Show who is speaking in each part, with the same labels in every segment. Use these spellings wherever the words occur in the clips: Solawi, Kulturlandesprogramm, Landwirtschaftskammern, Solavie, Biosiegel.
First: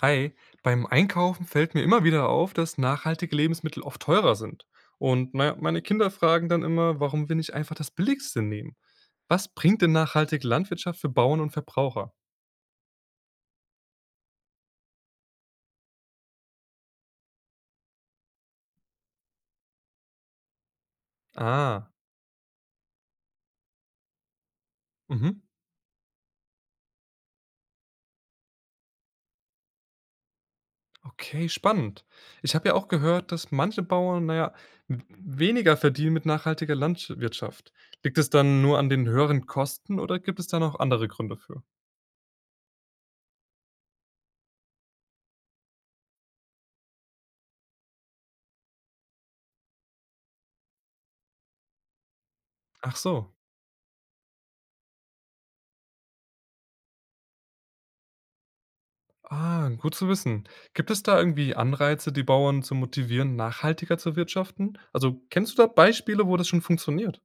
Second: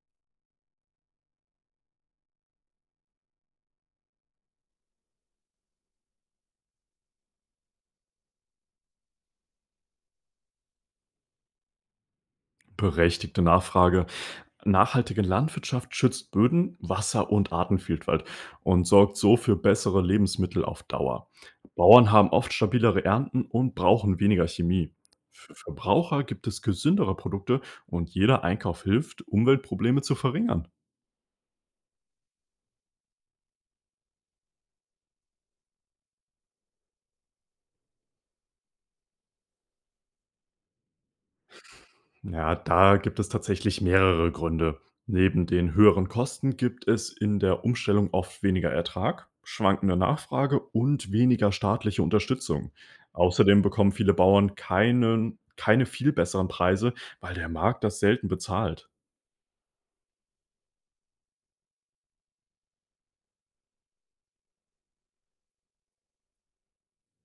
Speaker 1: Hi, beim Einkaufen fällt mir immer wieder auf, dass nachhaltige Lebensmittel oft teurer sind. Und naja, meine Kinder fragen dann immer, warum wir nicht einfach das Billigste nehmen. Was bringt denn nachhaltige Landwirtschaft für Bauern und Verbraucher?
Speaker 2: Berechtigte Nachfrage. Nachhaltige Landwirtschaft schützt Böden, Wasser und Artenvielfalt und sorgt so für bessere Lebensmittel auf Dauer.
Speaker 1: Ah,
Speaker 2: Bauern haben oft stabilere Ernten und brauchen weniger Chemie.
Speaker 1: mhm.
Speaker 2: Für Verbraucher gibt es gesündere Produkte und jeder Einkauf hilft, Umweltprobleme zu verringern.
Speaker 1: Okay, spannend. Ich habe ja auch gehört, dass manche Bauern, naja, weniger verdienen mit nachhaltiger Landwirtschaft. Liegt es dann nur an den höheren Kosten oder gibt es da noch andere Gründe für?
Speaker 2: Ja, da gibt es tatsächlich mehrere Gründe. Neben den höheren Kosten gibt es in der Umstellung oft weniger Ertrag, schwankende Nachfrage und weniger staatliche Unterstützung.
Speaker 1: Ach so.
Speaker 2: Außerdem bekommen viele Bauern keine viel besseren Preise, weil der Markt das selten bezahlt.
Speaker 1: Ah, gut zu wissen. Gibt es da irgendwie Anreize, die Bauern zu motivieren, nachhaltiger zu wirtschaften? Also, kennst du da Beispiele, wo das schon funktioniert?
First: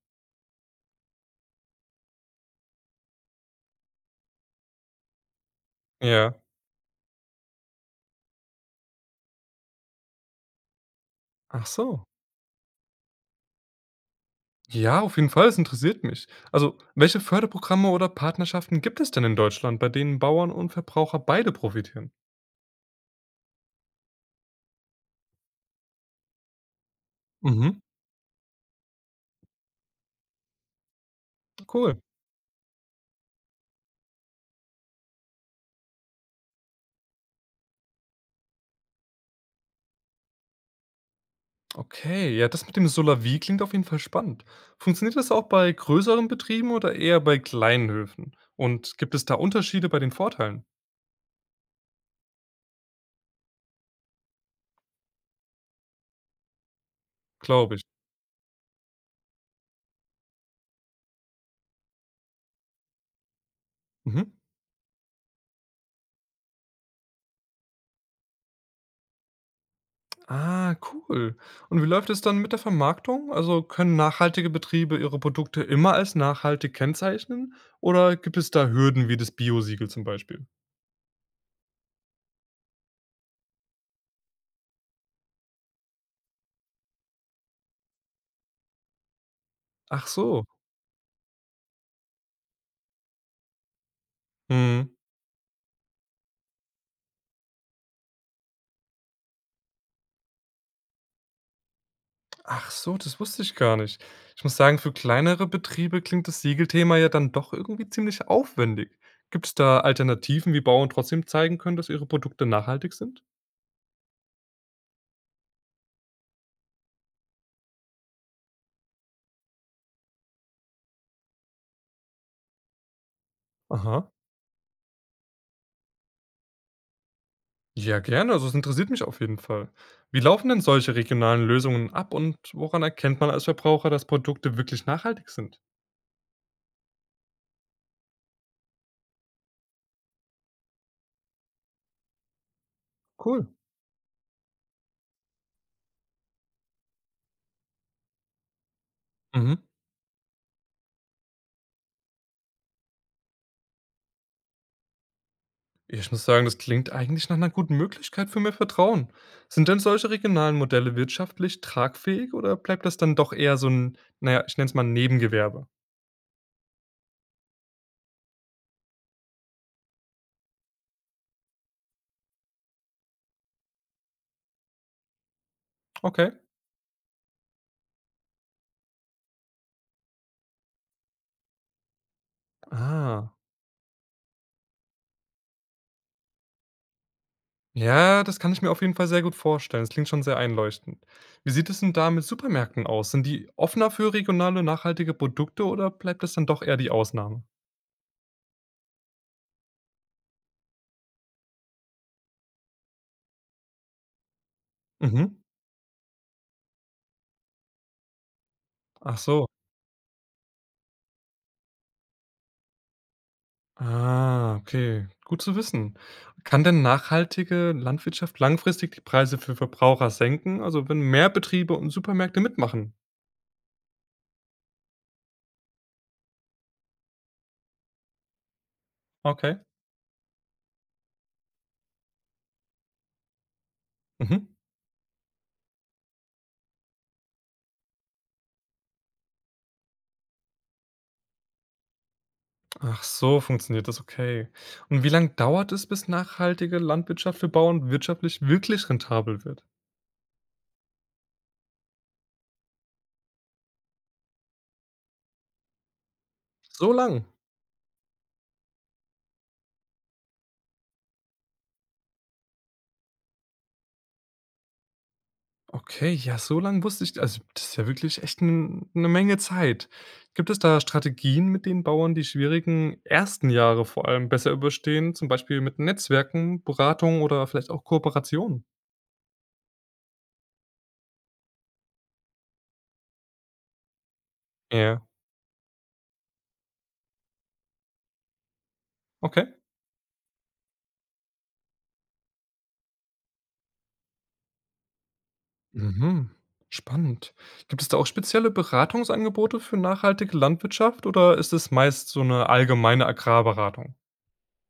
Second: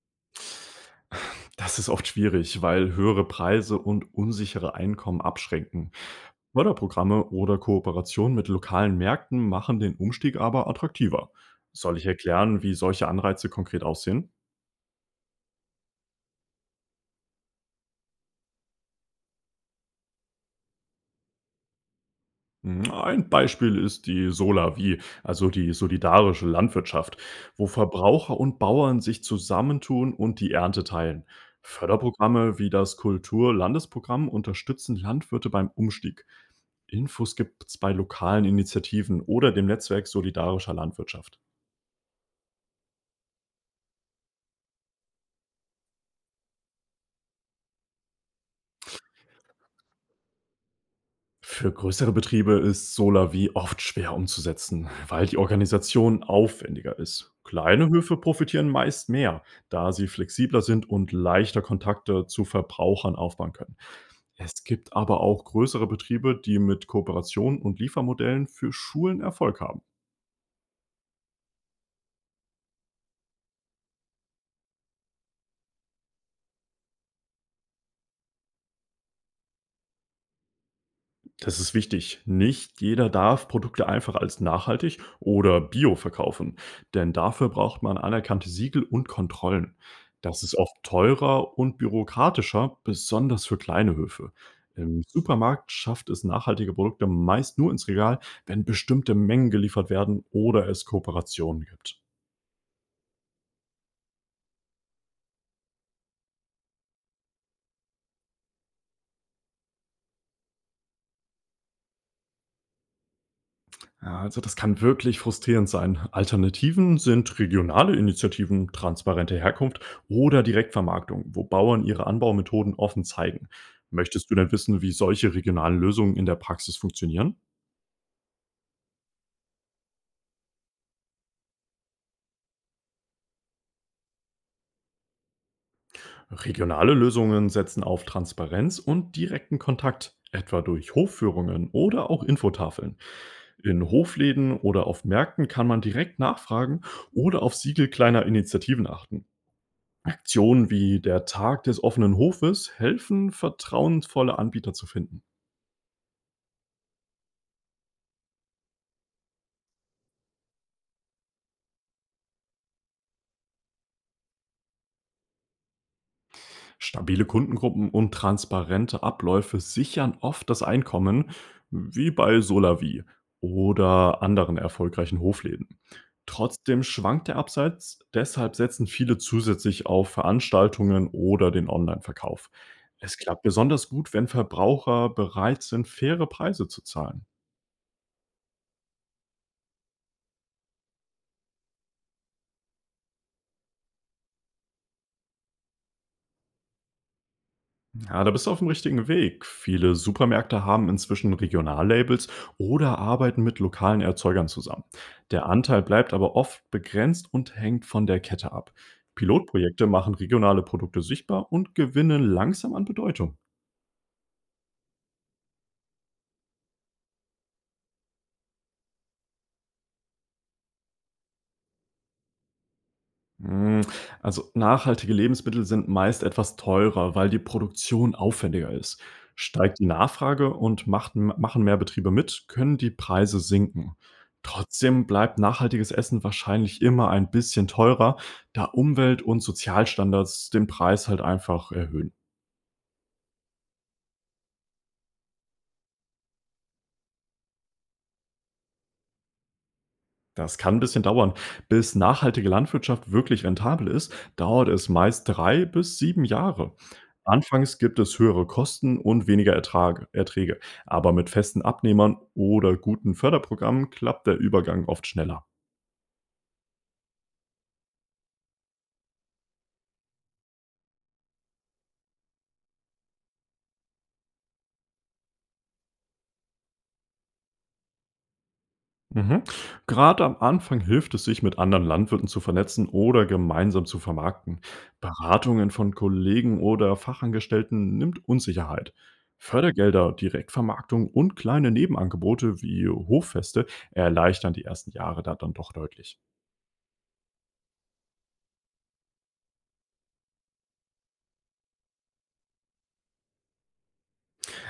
Speaker 2: Das ist oft schwierig, weil höhere Preise und unsichere Einkommen abschränken.
Speaker 1: Ja.
Speaker 2: Förderprogramme oder Kooperationen mit lokalen Märkten machen den Umstieg aber attraktiver.
Speaker 1: Ach
Speaker 2: Soll
Speaker 1: so.
Speaker 2: ich erklären, wie solche Anreize konkret aussehen?
Speaker 1: Ja, auf jeden Fall, es interessiert mich. Also, welche Förderprogramme oder Partnerschaften gibt es denn in Deutschland, bei denen Bauern und Verbraucher beide profitieren?
Speaker 2: Mhm, Ein Beispiel ist die Solawi, also die solidarische Landwirtschaft, wo
Speaker 1: Mhm.
Speaker 2: Verbraucher und Bauern sich zusammentun und die Ernte teilen.
Speaker 1: Cool.
Speaker 2: Förderprogramme wie das Kulturlandesprogramm unterstützen Landwirte beim Umstieg. Infos gibt's bei lokalen Initiativen oder dem Netzwerk solidarischer Landwirtschaft.
Speaker 1: Okay, ja, das mit dem Solavie klingt auf jeden Fall spannend. Funktioniert das auch bei größeren Betrieben oder eher bei kleinen Höfen? Und gibt es da Unterschiede bei den Vorteilen?
Speaker 2: Für größere Betriebe ist Solar-Wie oft schwer umzusetzen, weil die Organisation aufwendiger ist.
Speaker 1: Glaube ich.
Speaker 2: Kleine Höfe profitieren meist mehr, da sie flexibler sind und leichter Kontakte zu Verbrauchern aufbauen können.
Speaker 1: Mhm.
Speaker 2: Es gibt aber auch größere Betriebe, die mit Kooperationen und Liefermodellen für Schulen Erfolg haben.
Speaker 1: Ah, cool. Und wie läuft es dann mit der Vermarktung? Also können nachhaltige Betriebe ihre Produkte immer als nachhaltig kennzeichnen? Oder gibt es da Hürden wie das Biosiegel zum Beispiel?
Speaker 2: Das ist wichtig. Nicht jeder darf Produkte einfach als nachhaltig oder bio verkaufen, denn dafür braucht man anerkannte Siegel und Kontrollen.
Speaker 1: Ach
Speaker 2: Das
Speaker 1: so.
Speaker 2: ist oft teurer und bürokratischer, besonders für kleine Höfe.
Speaker 1: Mhm.
Speaker 2: Im Supermarkt schafft es nachhaltige Produkte meist nur ins Regal, wenn bestimmte Mengen geliefert werden oder es Kooperationen gibt.
Speaker 1: Ach so, das wusste ich gar nicht. Ich muss sagen, für kleinere Betriebe klingt das Siegelthema ja dann doch irgendwie ziemlich aufwendig. Gibt es da Alternativen, wie Bauern trotzdem zeigen können, dass ihre Produkte nachhaltig sind?
Speaker 2: Ja, also das kann wirklich frustrierend sein. Alternativen sind regionale Initiativen, transparente Herkunft oder Direktvermarktung, wo Bauern ihre Anbaumethoden offen zeigen.
Speaker 1: Aha.
Speaker 2: Möchtest du denn wissen, wie solche regionalen Lösungen in der Praxis funktionieren?
Speaker 1: Ja, gerne. Also es interessiert mich auf jeden Fall. Wie laufen denn solche regionalen Lösungen ab und woran erkennt man als Verbraucher, dass Produkte wirklich nachhaltig sind?
Speaker 2: Regionale Lösungen setzen auf Transparenz und direkten Kontakt, etwa durch Hofführungen oder auch Infotafeln.
Speaker 1: Cool.
Speaker 2: In Hofläden oder auf Märkten kann man direkt nachfragen oder auf Siegel kleiner Initiativen achten.
Speaker 1: Mhm.
Speaker 2: Aktionen wie der Tag des offenen Hofes helfen, vertrauensvolle Anbieter zu finden.
Speaker 1: Ich muss sagen, das klingt eigentlich nach einer guten Möglichkeit für mehr Vertrauen. Sind denn solche regionalen Modelle wirtschaftlich tragfähig oder bleibt das dann doch eher so ein, naja, ich nenne es mal Nebengewerbe?
Speaker 2: Stabile Kundengruppen und transparente Abläufe sichern oft das Einkommen, wie bei Solavi oder anderen erfolgreichen Hofläden.
Speaker 1: Okay.
Speaker 2: Trotzdem schwankt der Absatz, deshalb setzen viele zusätzlich auf Veranstaltungen oder den Online-Verkauf. Es
Speaker 1: Ah,
Speaker 2: klappt besonders gut, wenn Verbraucher bereit sind, faire Preise zu zahlen.
Speaker 1: ja, das kann ich mir auf jeden Fall sehr gut vorstellen. Das klingt schon sehr einleuchtend. Wie sieht es denn da mit Supermärkten aus? Sind die offener für regionale, nachhaltige Produkte oder bleibt das dann doch eher die Ausnahme?
Speaker 2: Ja, da bist du auf dem richtigen Weg. Viele Supermärkte haben inzwischen Regionallabels oder arbeiten mit lokalen Erzeugern zusammen.
Speaker 1: Mhm.
Speaker 2: Der Anteil bleibt aber oft begrenzt und hängt von der Kette ab.
Speaker 1: Ach so.
Speaker 2: Pilotprojekte machen regionale Produkte sichtbar und gewinnen langsam an Bedeutung.
Speaker 1: Ah, okay. Gut zu wissen. Kann denn nachhaltige Landwirtschaft langfristig die Preise für Verbraucher senken? Also wenn mehr Betriebe und Supermärkte mitmachen?
Speaker 2: Hm, also nachhaltige Lebensmittel sind meist etwas teurer, weil die Produktion aufwendiger ist.
Speaker 1: Okay.
Speaker 2: Steigt die Nachfrage und machen mehr Betriebe mit, können die Preise sinken.
Speaker 1: Mhm.
Speaker 2: Trotzdem bleibt nachhaltiges Essen wahrscheinlich immer ein bisschen teurer, da Umwelt- und Sozialstandards den Preis halt einfach erhöhen.
Speaker 1: Ach so, funktioniert das okay. Und wie lange dauert es, bis nachhaltige Landwirtschaft für Bauern wirtschaftlich wirklich rentabel wird?
Speaker 2: Das kann ein bisschen dauern. Bis nachhaltige Landwirtschaft wirklich rentabel ist, dauert es meist 3 bis 7 Jahre.
Speaker 1: So lang.
Speaker 2: Anfangs gibt es höhere Kosten und weniger Ertrage Erträge, aber mit festen Abnehmern oder guten Förderprogrammen klappt der Übergang oft schneller.
Speaker 1: Okay, ja, so lang wusste ich also, das ist ja wirklich echt eine Menge Zeit. Gibt es da Strategien, mit denen Bauern die schwierigen ersten Jahre vor allem besser überstehen, zum Beispiel mit Netzwerken, Beratung oder vielleicht auch Kooperationen?
Speaker 2: Mhm. Gerade am Anfang hilft es, sich mit anderen Landwirten zu vernetzen oder gemeinsam zu vermarkten.
Speaker 1: Ja.
Speaker 2: Beratungen von Kollegen oder Fachangestellten nimmt Unsicherheit.
Speaker 1: Okay.
Speaker 2: Fördergelder, Direktvermarktung und kleine Nebenangebote wie Hoffeste erleichtern die ersten Jahre da dann doch deutlich.
Speaker 1: Mhm. Spannend. Gibt es da auch spezielle Beratungsangebote für nachhaltige Landwirtschaft oder ist es meist so eine allgemeine Agrarberatung?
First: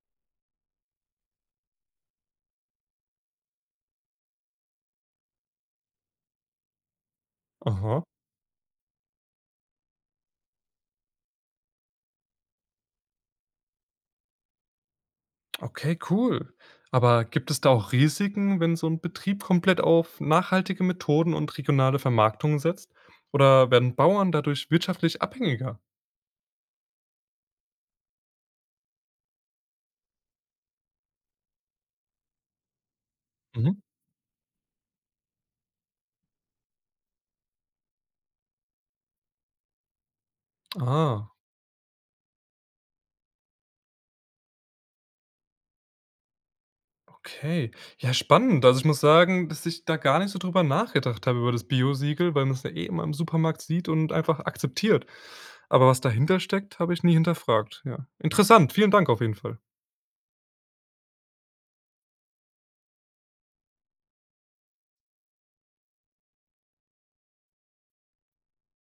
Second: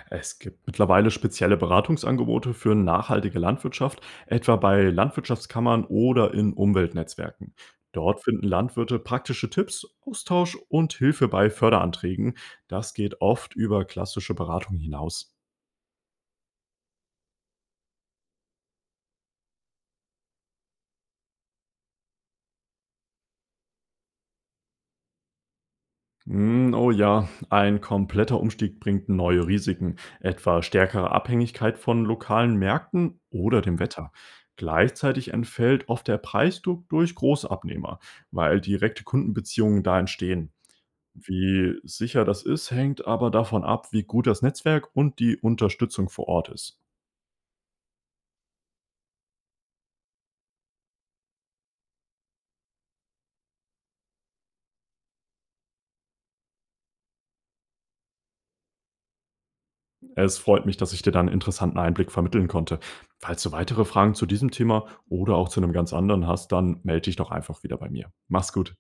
Speaker 2: Es gibt mittlerweile spezielle Beratungsangebote für nachhaltige Landwirtschaft, etwa bei Landwirtschaftskammern oder in Umweltnetzwerken.
Speaker 1: Aha.
Speaker 2: Dort finden Landwirte praktische Tipps, Austausch und Hilfe bei Förderanträgen. Das geht oft über klassische Beratung hinaus.
Speaker 1: Okay, cool. Aber gibt es da auch Risiken, wenn so ein Betrieb komplett auf nachhaltige Methoden und regionale Vermarktung setzt? Oder werden Bauern dadurch wirtschaftlich abhängiger?
Speaker 2: Oh ja, ein kompletter Umstieg bringt neue Risiken, etwa stärkere Abhängigkeit von lokalen Märkten oder
Speaker 1: Mhm.
Speaker 2: dem Wetter. Gleichzeitig entfällt oft der Preisdruck durch Großabnehmer, weil direkte Kundenbeziehungen da entstehen.
Speaker 1: Ah,
Speaker 2: Wie sicher das ist, hängt aber davon ab, wie gut das Netzwerk und die Unterstützung vor Ort ist.
Speaker 1: okay. Ja, spannend. Also, ich muss sagen, dass ich da gar nicht so drüber nachgedacht habe über das Biosiegel, weil man es ja eh immer im Supermarkt sieht und einfach akzeptiert. Aber was dahinter steckt, habe ich nie hinterfragt. Ja, interessant. Vielen Dank auf jeden Fall.
Speaker 2: Es freut mich, dass ich dir dann einen interessanten Einblick vermitteln konnte. Falls du weitere Fragen zu diesem Thema oder auch zu einem ganz anderen hast, dann melde dich doch einfach wieder bei mir. Mach's gut.